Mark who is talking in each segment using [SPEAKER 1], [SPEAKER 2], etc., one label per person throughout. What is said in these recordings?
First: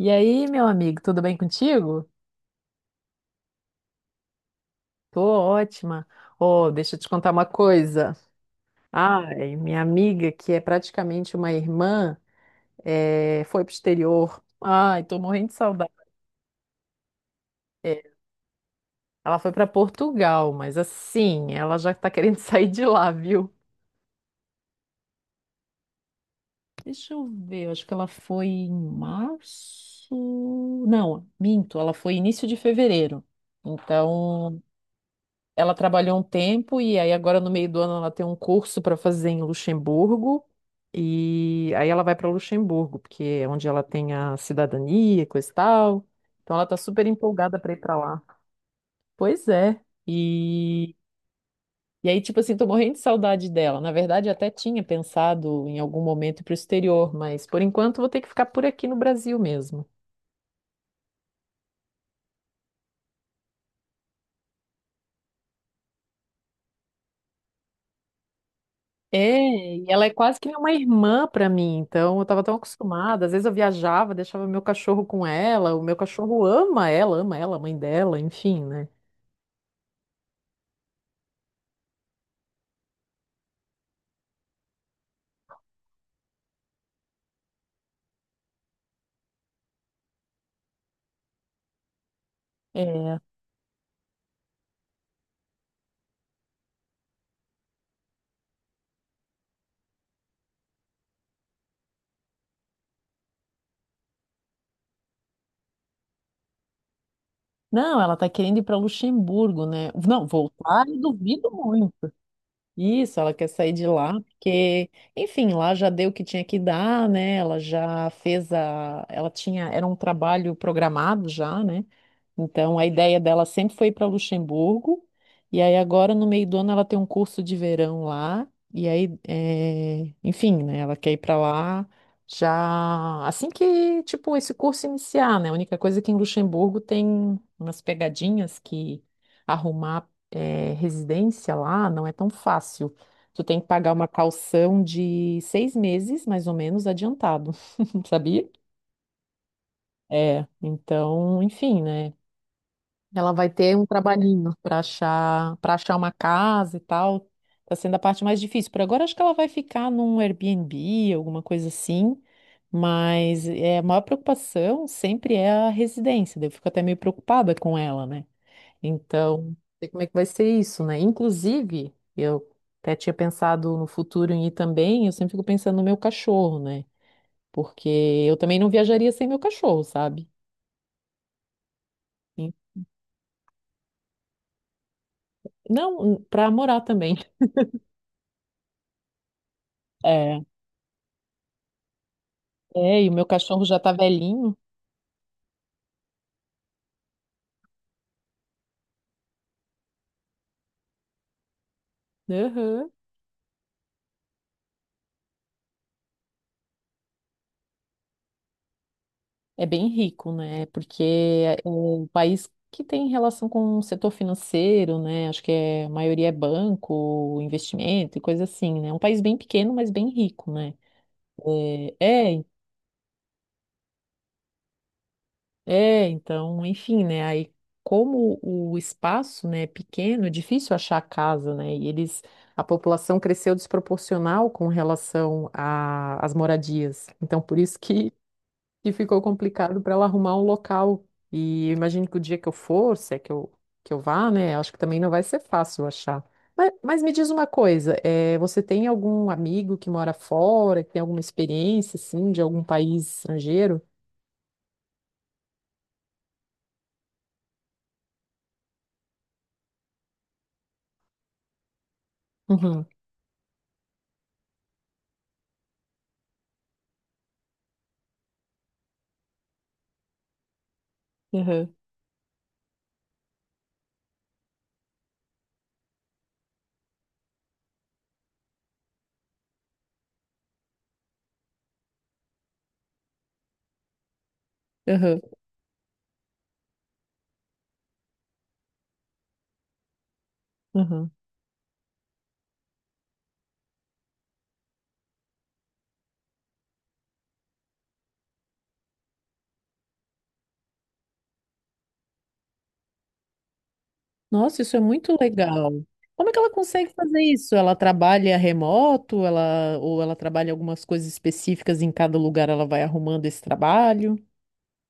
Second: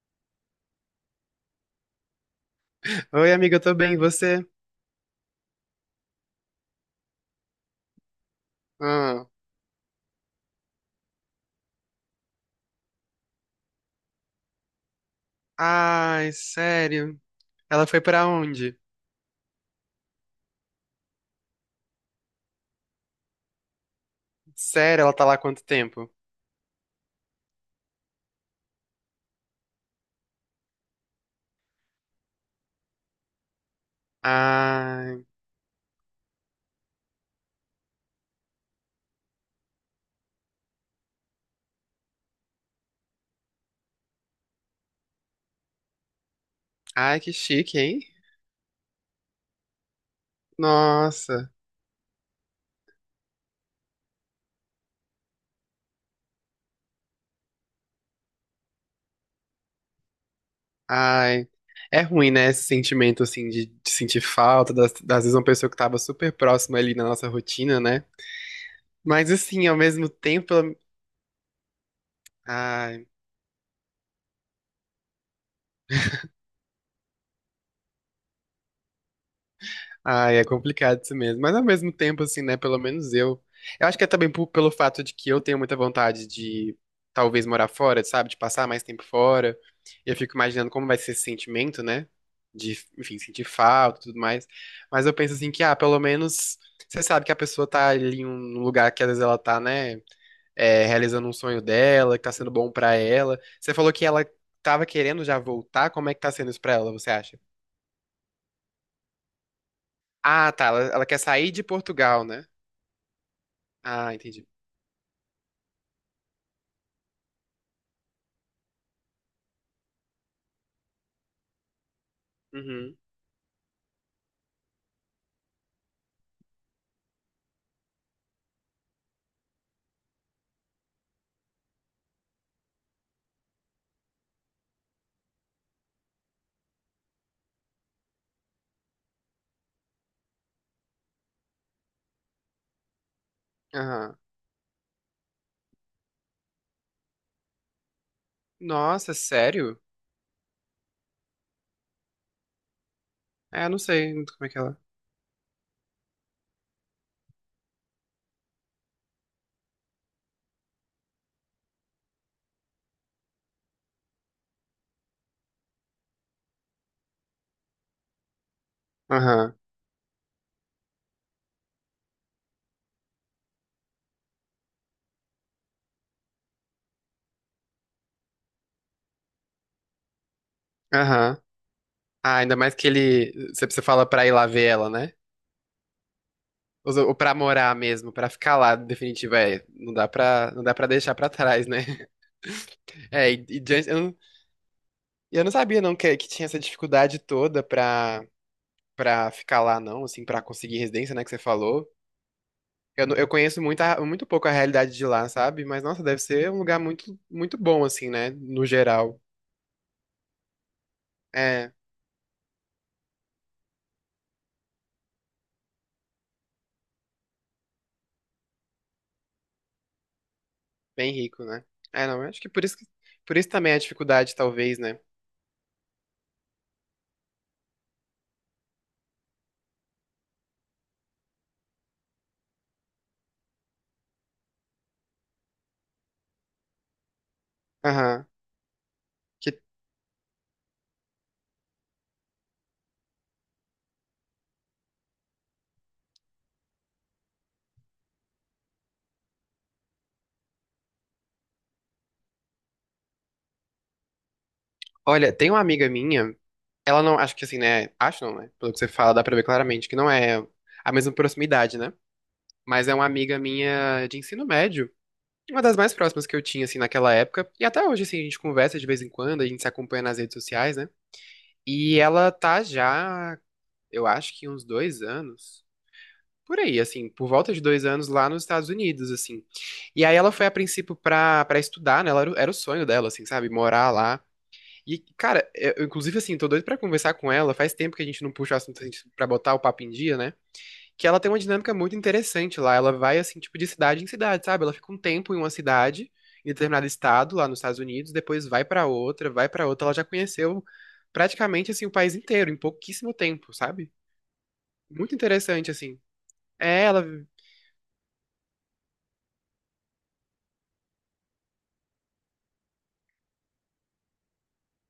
[SPEAKER 1] E aí, meu amigo, tudo bem contigo?
[SPEAKER 2] Oi, amiga, eu tô bem, e você?
[SPEAKER 1] Tô ótima. Oh, deixa eu te contar uma coisa.
[SPEAKER 2] Ah.
[SPEAKER 1] Ai, minha amiga, que é praticamente uma irmã, foi pro exterior. Ai, tô morrendo de saudade.
[SPEAKER 2] Ai, sério? Ela
[SPEAKER 1] É,
[SPEAKER 2] foi pra onde?
[SPEAKER 1] ela foi pra Portugal, mas assim, ela já tá querendo sair de lá, viu?
[SPEAKER 2] Sério, ela tá lá há quanto tempo?
[SPEAKER 1] Deixa eu ver, acho que ela foi em março. Não, minto, ela foi início de fevereiro. Então,
[SPEAKER 2] Ai,
[SPEAKER 1] ela trabalhou um tempo e aí agora no meio do ano ela tem um curso para fazer em Luxemburgo e aí ela vai para Luxemburgo, porque é onde ela tem a cidadania, coisa e tal. Então ela tá super
[SPEAKER 2] ai, que
[SPEAKER 1] empolgada para ir
[SPEAKER 2] chique,
[SPEAKER 1] para
[SPEAKER 2] hein?
[SPEAKER 1] lá. Pois é. E
[SPEAKER 2] Nossa,
[SPEAKER 1] e aí tipo assim, tô morrendo de saudade dela. Na verdade, eu até tinha pensado em algum momento ir pro exterior, mas por enquanto vou ter que ficar por aqui no Brasil mesmo.
[SPEAKER 2] ai. É ruim, né, esse sentimento, assim, de sentir falta, das vezes uma pessoa que tava super próxima ali na nossa rotina, né? Mas, assim,
[SPEAKER 1] É,
[SPEAKER 2] ao
[SPEAKER 1] e ela
[SPEAKER 2] mesmo
[SPEAKER 1] é quase que
[SPEAKER 2] tempo,
[SPEAKER 1] nem uma
[SPEAKER 2] ela-
[SPEAKER 1] irmã para mim, então eu estava tão
[SPEAKER 2] ai.
[SPEAKER 1] acostumada. Às vezes eu viajava, deixava meu cachorro com ela, o meu cachorro ama ela, a mãe dela, enfim, né?
[SPEAKER 2] Ai, é complicado isso mesmo. Mas ao mesmo tempo, assim, né? Pelo menos eu. Eu acho que é também pelo fato de que eu tenho muita vontade de talvez morar fora, sabe? De passar mais tempo fora. Eu fico imaginando como vai ser esse sentimento, né? De, enfim,
[SPEAKER 1] É.
[SPEAKER 2] sentir falta e tudo mais. Mas eu penso assim que, ah, pelo menos você sabe que a pessoa tá ali em um lugar que às vezes ela tá, né? É, realizando um sonho dela, que tá sendo bom pra ela. Você falou que ela tava querendo já voltar. Como é que tá sendo isso pra ela, você acha?
[SPEAKER 1] Não, ela tá querendo ir para Luxemburgo, né? Não,
[SPEAKER 2] Ah, tá. Ela,
[SPEAKER 1] voltar, eu
[SPEAKER 2] ela quer
[SPEAKER 1] duvido
[SPEAKER 2] sair de
[SPEAKER 1] muito.
[SPEAKER 2] Portugal, né?
[SPEAKER 1] Isso, ela quer sair de lá,
[SPEAKER 2] Ah, entendi.
[SPEAKER 1] porque, enfim, lá já deu o que tinha que dar, né? Ela já fez a. Ela tinha. Era um trabalho programado já, né? Então, a
[SPEAKER 2] Uhum.
[SPEAKER 1] ideia dela sempre foi ir para Luxemburgo, e aí agora no meio do ano ela tem um curso de verão lá, e aí, enfim, né, ela quer ir para lá já assim que, tipo, esse curso iniciar, né? A única coisa é que em Luxemburgo tem umas pegadinhas que arrumar, residência lá não é tão fácil. Tu tem que pagar uma
[SPEAKER 2] Aham.
[SPEAKER 1] calção de 6 meses, mais ou menos, adiantado, sabia?
[SPEAKER 2] Nossa, sério?
[SPEAKER 1] É, então, enfim, né? Ela vai
[SPEAKER 2] É, eu
[SPEAKER 1] ter
[SPEAKER 2] não
[SPEAKER 1] um
[SPEAKER 2] sei muito como é
[SPEAKER 1] trabalhinho
[SPEAKER 2] que ela.
[SPEAKER 1] para achar uma casa e tal. Tá sendo a parte mais difícil. Por agora, acho que ela vai ficar num Airbnb, alguma coisa assim. Mas é, a maior preocupação sempre é a residência. Daí eu fico até meio preocupada com ela, né? Então, não
[SPEAKER 2] Aham.
[SPEAKER 1] sei como é que vai ser isso, né? Inclusive, eu até tinha pensado no futuro em ir também. Eu sempre fico pensando no meu cachorro, né? Porque eu também não viajaria sem meu cachorro, sabe?
[SPEAKER 2] Aham. Ah, ainda mais que ele. Você fala pra ir lá ver ela, né?
[SPEAKER 1] Não, para morar
[SPEAKER 2] Ou
[SPEAKER 1] também.
[SPEAKER 2] pra morar mesmo, pra ficar lá, definitivo, é. Não dá
[SPEAKER 1] É.
[SPEAKER 2] pra, não dá pra deixar pra trás, né?
[SPEAKER 1] É, e o meu
[SPEAKER 2] É, e
[SPEAKER 1] cachorro já
[SPEAKER 2] diante-
[SPEAKER 1] tá
[SPEAKER 2] eu, não,
[SPEAKER 1] velhinho.
[SPEAKER 2] e eu não sabia, não, que tinha essa dificuldade toda pra, pra ficar lá, não, assim, pra conseguir residência, né, que você falou.
[SPEAKER 1] Aham.
[SPEAKER 2] Eu, não- eu conheço muito, a- muito pouco a realidade de lá, sabe? Mas, nossa, deve ser um lugar muito, muito bom, assim, né, no geral.
[SPEAKER 1] É bem rico, né? Porque é
[SPEAKER 2] É.
[SPEAKER 1] um país que tem relação com o setor financeiro, né? Acho que é, a maioria é banco, investimento e coisa assim, né? É um país bem pequeno, mas bem rico, né?
[SPEAKER 2] Bem rico, né?
[SPEAKER 1] É,
[SPEAKER 2] É, não, eu acho
[SPEAKER 1] é,
[SPEAKER 2] que- por isso também é a dificuldade, talvez, né?
[SPEAKER 1] é, então, enfim, né? Aí, como o espaço, né, é pequeno, é difícil achar casa, né? E eles, a população cresceu desproporcional com relação a- às moradias. Então, por isso que
[SPEAKER 2] Aham.
[SPEAKER 1] e ficou
[SPEAKER 2] Que,
[SPEAKER 1] complicado para ela arrumar um local. E eu imagino que o dia que eu for, se é que eu vá, né? Acho que também não vai ser fácil achar. Mas me diz uma coisa, você tem algum amigo que mora fora, que tem alguma experiência, assim, de algum país estrangeiro?
[SPEAKER 2] olha, tem uma amiga minha, ela não, acho que assim, né? Acho não, né? Pelo que você fala, dá pra ver claramente que não é a mesma proximidade, né?
[SPEAKER 1] Uhum,
[SPEAKER 2] Mas é uma amiga minha de ensino médio, uma das mais próximas que eu tinha, assim, naquela época. E até hoje, assim, a gente conversa de vez em quando, a gente se acompanha nas redes sociais, né?
[SPEAKER 1] uhum,
[SPEAKER 2] E ela tá já, eu acho que uns 2 anos. Por aí, assim, por volta de 2 anos lá nos Estados Unidos, assim. E aí ela foi a princípio pra, pra estudar, né? Ela era, o- era o sonho dela, assim, sabe? Morar lá. E,
[SPEAKER 1] uhum,
[SPEAKER 2] cara, eu, inclusive, assim, tô doido pra conversar com ela. Faz tempo que a gente não puxa o assunto assim, pra botar o papo em dia, né? Que
[SPEAKER 1] uhum.
[SPEAKER 2] ela tem uma dinâmica muito interessante lá. Ela vai, assim, tipo, de cidade em cidade, sabe? Ela fica um tempo em uma cidade, em determinado estado, lá nos Estados Unidos, depois vai pra outra, vai pra outra. Ela já conheceu praticamente, assim, o país inteiro, em pouquíssimo tempo, sabe?
[SPEAKER 1] Nossa, isso é
[SPEAKER 2] Muito
[SPEAKER 1] muito legal.
[SPEAKER 2] interessante, assim.
[SPEAKER 1] Como é que ela
[SPEAKER 2] É,
[SPEAKER 1] consegue
[SPEAKER 2] ela
[SPEAKER 1] fazer isso? Ela trabalha remoto, ela, ou ela trabalha algumas coisas específicas em cada lugar, ela vai arrumando esse trabalho?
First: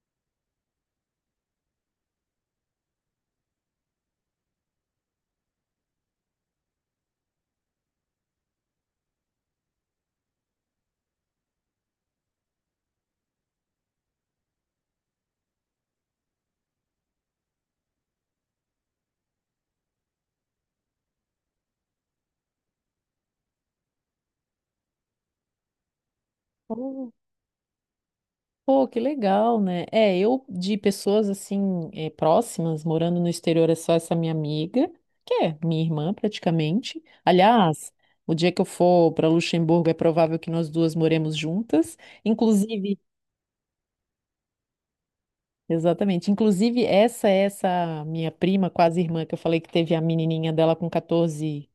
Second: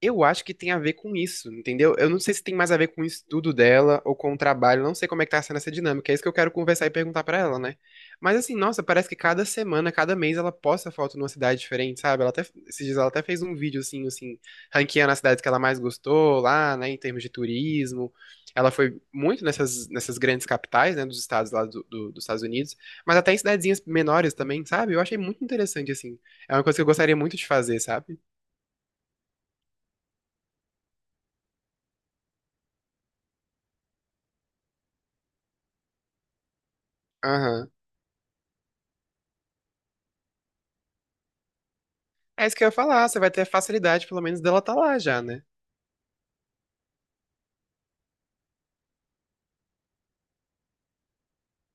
[SPEAKER 2] eu acho que tem a ver com isso, entendeu? Eu não sei se tem mais a ver com o estudo dela ou com o trabalho, não sei como é que tá sendo essa dinâmica, é isso que eu quero conversar e perguntar pra ela, né? Mas assim, nossa, parece que cada semana, cada mês ela posta foto numa cidade diferente, sabe? Ela até, esses dias ela até fez um vídeo assim, ranqueando as cidades que ela mais gostou lá, né, em termos de turismo. Ela foi muito nessas, nessas grandes capitais, né, dos estados lá do, dos Estados Unidos, mas até em cidadezinhas menores também, sabe? Eu achei muito interessante, assim. É uma coisa que eu gostaria muito de fazer, sabe?
[SPEAKER 1] Pô, que legal, né? É, eu de pessoas assim próximas, morando no exterior, é só essa minha amiga, que é minha irmã praticamente.
[SPEAKER 2] Aham.
[SPEAKER 1] Aliás, o dia que eu for para Luxemburgo é provável que nós duas moremos juntas.
[SPEAKER 2] É isso que eu ia
[SPEAKER 1] Inclusive,
[SPEAKER 2] falar, você vai ter a facilidade, pelo menos, dela tá lá já, né?
[SPEAKER 1] exatamente, inclusive essa é essa minha prima, quase irmã, que eu falei que teve a menininha dela com 14,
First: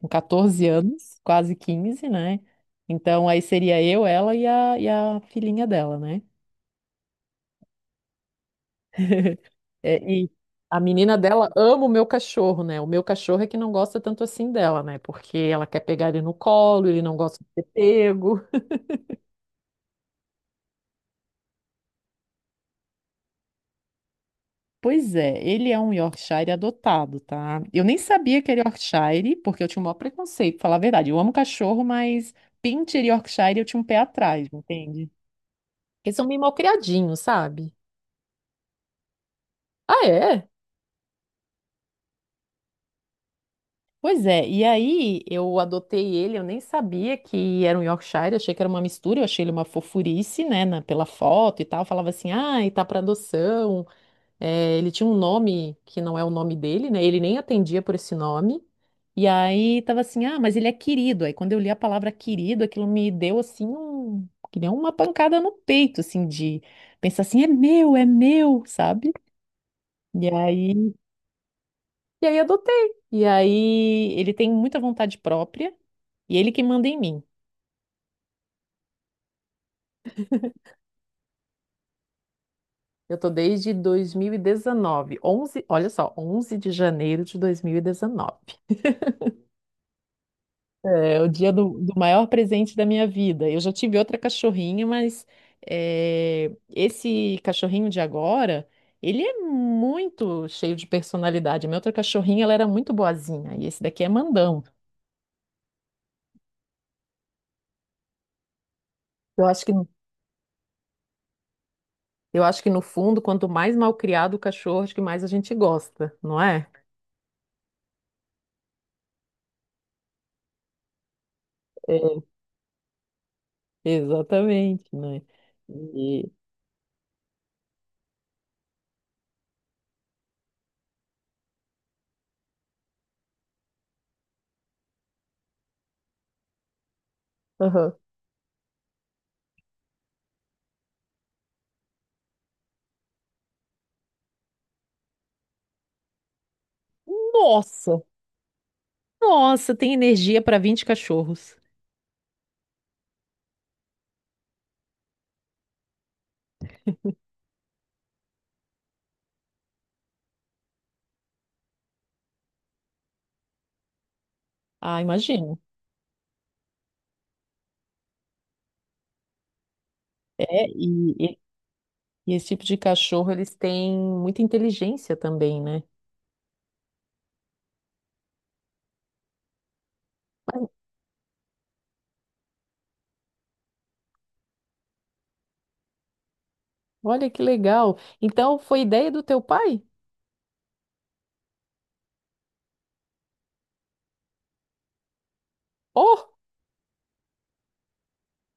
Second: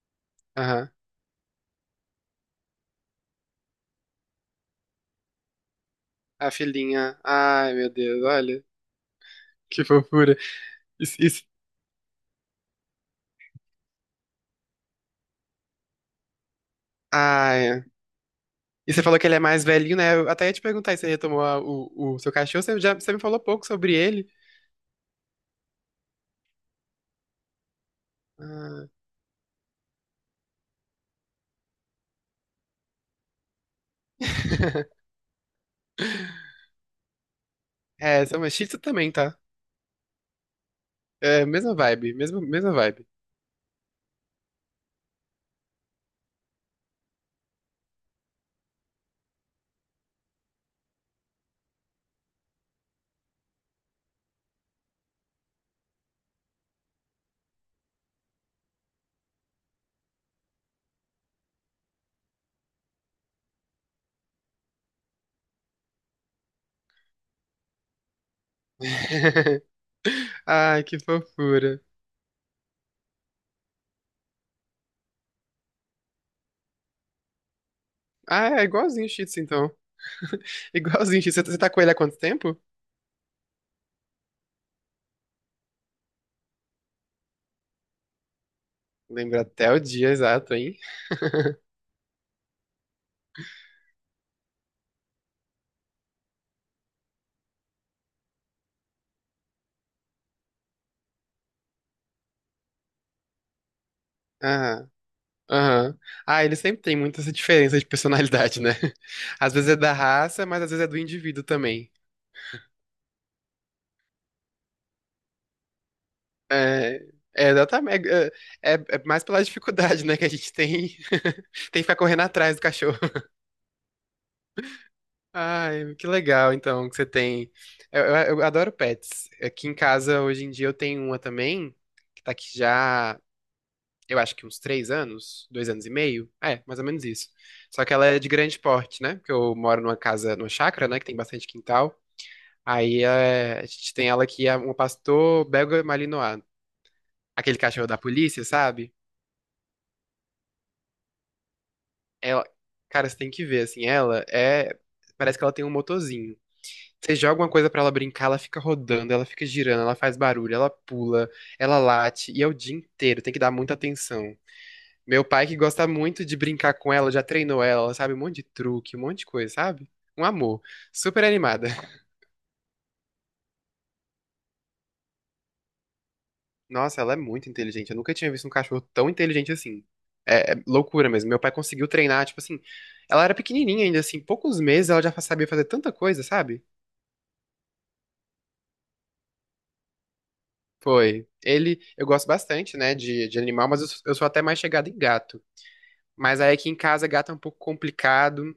[SPEAKER 1] com 14
[SPEAKER 2] Aham.
[SPEAKER 1] anos, quase 15 né? Então aí seria eu, ela e a filhinha dela, né?
[SPEAKER 2] A filhinha. Ai, meu Deus, olha. Que
[SPEAKER 1] É, e
[SPEAKER 2] fofura.
[SPEAKER 1] a menina
[SPEAKER 2] Isso, isso.
[SPEAKER 1] dela ama o meu cachorro, né? O meu cachorro é que não gosta tanto assim dela, né? Porque ela quer pegar ele no colo, ele não gosta de ser
[SPEAKER 2] Ai.
[SPEAKER 1] pego.
[SPEAKER 2] E você falou que ele é mais velhinho, né? Eu até ia te perguntar se você retomou o seu cachorro, você, já, você me falou pouco sobre ele.
[SPEAKER 1] Pois é, ele é um Yorkshire adotado, tá? Eu nem sabia que era
[SPEAKER 2] Ah.
[SPEAKER 1] Yorkshire, porque eu tinha um maior preconceito, pra falar a verdade. Eu amo cachorro, mas Pinscher e Yorkshire eu tinha um pé atrás, entende? Porque são meio mal criadinhos, sabe?
[SPEAKER 2] É, são Shih Tzu também, tá?
[SPEAKER 1] Ah, é?
[SPEAKER 2] É, mesma vibe, mesma, mesma vibe.
[SPEAKER 1] Pois é, e aí eu adotei ele, eu nem sabia que era um Yorkshire, achei que era uma mistura, eu achei ele uma fofurice, né, na- pela foto e tal, falava assim, ah, e tá para adoção. É, ele tinha um nome que não é o nome dele, né, ele nem atendia por esse nome, e aí tava assim, ah, mas ele é querido, aí quando eu li a palavra querido, aquilo me deu assim, um, que nem uma pancada no peito, assim, de pensar assim, é meu, sabe? E
[SPEAKER 2] Ai,
[SPEAKER 1] aí
[SPEAKER 2] que fofura.
[SPEAKER 1] e aí adotei. E aí ele tem muita vontade própria e ele que manda em mim.
[SPEAKER 2] Ah, é igualzinho o Shih Tzu, então. Igualzinho o Shih Tzu. Você tá com ele há quanto tempo?
[SPEAKER 1] Eu tô desde 2019, 11, olha só, 11 de janeiro de 2019.
[SPEAKER 2] Lembra até o dia exato, hein?
[SPEAKER 1] É o dia do, do maior presente da minha vida. Eu já tive outra cachorrinha, mas é, esse cachorrinho de agora, ele é muito cheio de personalidade. A minha outra cachorrinha, ela era muito boazinha e esse daqui é mandão.
[SPEAKER 2] Ah. Aham. Ah, ele sempre tem muita essa diferença de personalidade, né?
[SPEAKER 1] Eu
[SPEAKER 2] Às
[SPEAKER 1] acho
[SPEAKER 2] vezes
[SPEAKER 1] que
[SPEAKER 2] é da raça, mas às vezes é do indivíduo também.
[SPEAKER 1] Eu acho que no fundo, quanto mais mal criado o cachorro, acho que mais a gente gosta, não é?
[SPEAKER 2] É, é exatamente. É, é- é mais pela dificuldade, né, que a gente tem, tem que ficar
[SPEAKER 1] É,
[SPEAKER 2] correndo atrás do cachorro.
[SPEAKER 1] exatamente, né?
[SPEAKER 2] Ai, que
[SPEAKER 1] E...
[SPEAKER 2] legal, então, que você tem. Eu adoro pets. Aqui em casa, hoje em dia, eu tenho uma também, que tá aqui já, eu acho que uns 3 anos, 2 anos e meio. É, mais ou menos isso. Só que
[SPEAKER 1] Aham.
[SPEAKER 2] ela é de grande porte, né? Porque eu moro numa casa, numa chácara, né, que tem bastante quintal. Aí é, a gente tem ela que é um pastor belga malinois, aquele cachorro da
[SPEAKER 1] Nossa,
[SPEAKER 2] polícia, sabe?
[SPEAKER 1] nossa, tem energia para 20 cachorros.
[SPEAKER 2] Ela, cara, você tem que ver, assim, ela é, parece que ela tem um motorzinho. Você joga uma coisa pra ela brincar, ela fica rodando, ela fica girando, ela faz barulho, ela pula, ela late, e é o dia inteiro, tem que dar muita atenção.
[SPEAKER 1] Ah,
[SPEAKER 2] Meu pai que
[SPEAKER 1] imagino.
[SPEAKER 2] gosta muito de brincar com ela, já treinou ela, ela sabe um monte de truque, um monte de coisa, sabe? Um amor,
[SPEAKER 1] É, e,
[SPEAKER 2] super
[SPEAKER 1] e-
[SPEAKER 2] animada.
[SPEAKER 1] e esse tipo de cachorro, eles têm muita inteligência também, né?
[SPEAKER 2] Nossa, ela é muito inteligente. Eu nunca tinha visto um cachorro tão inteligente assim. É, é
[SPEAKER 1] Mas
[SPEAKER 2] loucura mesmo. Meu pai conseguiu treinar, tipo assim. Ela era pequenininha ainda, assim, poucos meses ela já sabia fazer tanta coisa, sabe?
[SPEAKER 1] olha que legal. Então, foi ideia do teu pai?
[SPEAKER 2] Foi. Ele, eu gosto bastante, né, de animal, mas eu, eu sou até mais chegado em gato.
[SPEAKER 1] Oh!
[SPEAKER 2] Mas aí aqui em casa, gato é um pouco complicado,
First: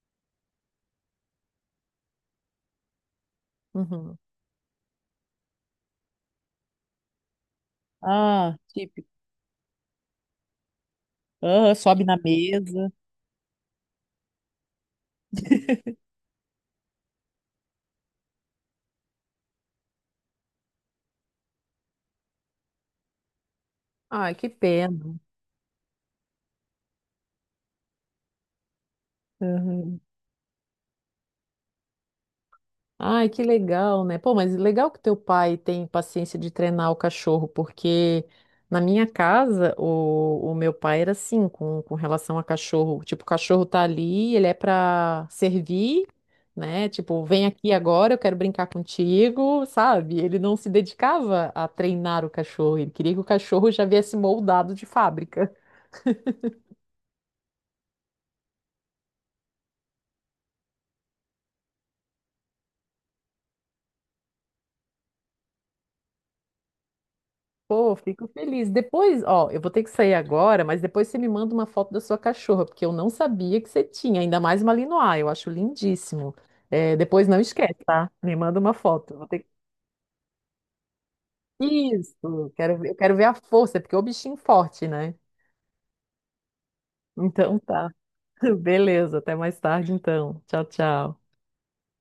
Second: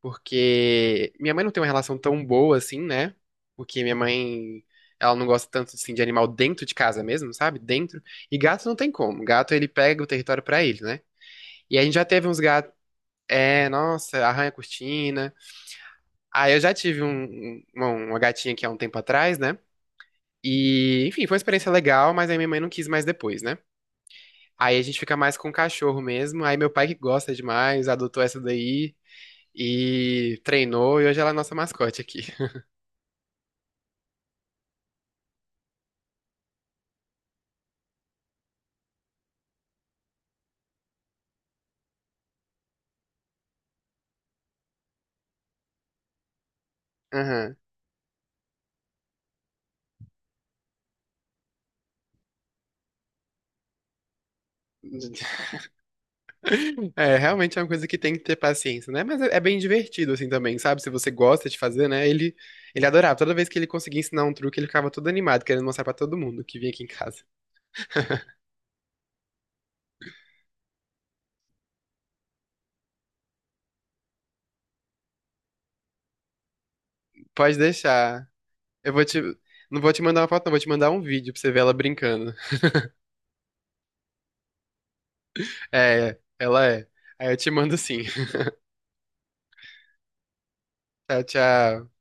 [SPEAKER 2] porque minha mãe não tem uma relação tão boa assim, né? Porque minha
[SPEAKER 1] Uhum.
[SPEAKER 2] mãe, ela não gosta tanto, assim, de animal dentro de casa mesmo, sabe? Dentro. E
[SPEAKER 1] Ah,
[SPEAKER 2] gato não tem
[SPEAKER 1] típico.
[SPEAKER 2] como. Gato, ele pega o território pra ele, né?
[SPEAKER 1] Ah,
[SPEAKER 2] E a gente
[SPEAKER 1] sobe
[SPEAKER 2] já
[SPEAKER 1] na
[SPEAKER 2] teve uns gatos
[SPEAKER 1] mesa.
[SPEAKER 2] é, nossa, arranha a cortina. Ah, eu já tive um- um- uma gatinha aqui há um tempo atrás, né? E, enfim, foi uma experiência legal, mas aí minha mãe não quis mais depois, né?
[SPEAKER 1] Ai, que
[SPEAKER 2] Aí a gente
[SPEAKER 1] pena.
[SPEAKER 2] fica mais com o cachorro mesmo. Aí meu pai que gosta demais, adotou essa daí
[SPEAKER 1] Uhum.
[SPEAKER 2] e treinou, e hoje ela é a nossa mascote aqui.
[SPEAKER 1] Ai, que legal, né? Pô, mas legal que teu pai tem paciência de treinar o cachorro, porque na minha casa o meu pai era assim com relação a cachorro. Tipo, o cachorro tá ali, ele é pra servir, né? Tipo, vem
[SPEAKER 2] Aham.
[SPEAKER 1] aqui agora, eu quero brincar contigo, sabe? Ele não se dedicava a treinar o cachorro, ele queria que o cachorro já viesse moldado de fábrica.
[SPEAKER 2] É, realmente é uma coisa que tem que ter paciência, né? Mas é, é bem divertido, assim, também, sabe? Se você gosta de fazer, né? Ele adorava. Toda vez que ele conseguia ensinar um truque, ele ficava todo animado, querendo mostrar pra todo mundo que vinha aqui em casa.
[SPEAKER 1] Pô, fico feliz. Depois, ó, eu vou ter que sair agora, mas depois você me manda uma foto da sua cachorra, porque eu não sabia que você tinha, ainda mais Malinois, eu acho lindíssimo. É, depois não
[SPEAKER 2] Pode
[SPEAKER 1] esquece, tá?
[SPEAKER 2] deixar.
[SPEAKER 1] Me manda uma
[SPEAKER 2] Eu vou
[SPEAKER 1] foto.
[SPEAKER 2] te.
[SPEAKER 1] Vou ter... que-
[SPEAKER 2] Não vou te mandar uma foto, não. Vou te mandar um vídeo pra você ver ela brincando.
[SPEAKER 1] Isso, quero ver, eu quero ver a força, porque é o bichinho forte, né?
[SPEAKER 2] É, ela é. Aí eu te
[SPEAKER 1] Então
[SPEAKER 2] mando
[SPEAKER 1] tá.
[SPEAKER 2] sim.
[SPEAKER 1] Beleza, até mais tarde então. Tchau, tchau.
[SPEAKER 2] Tchau, tchau.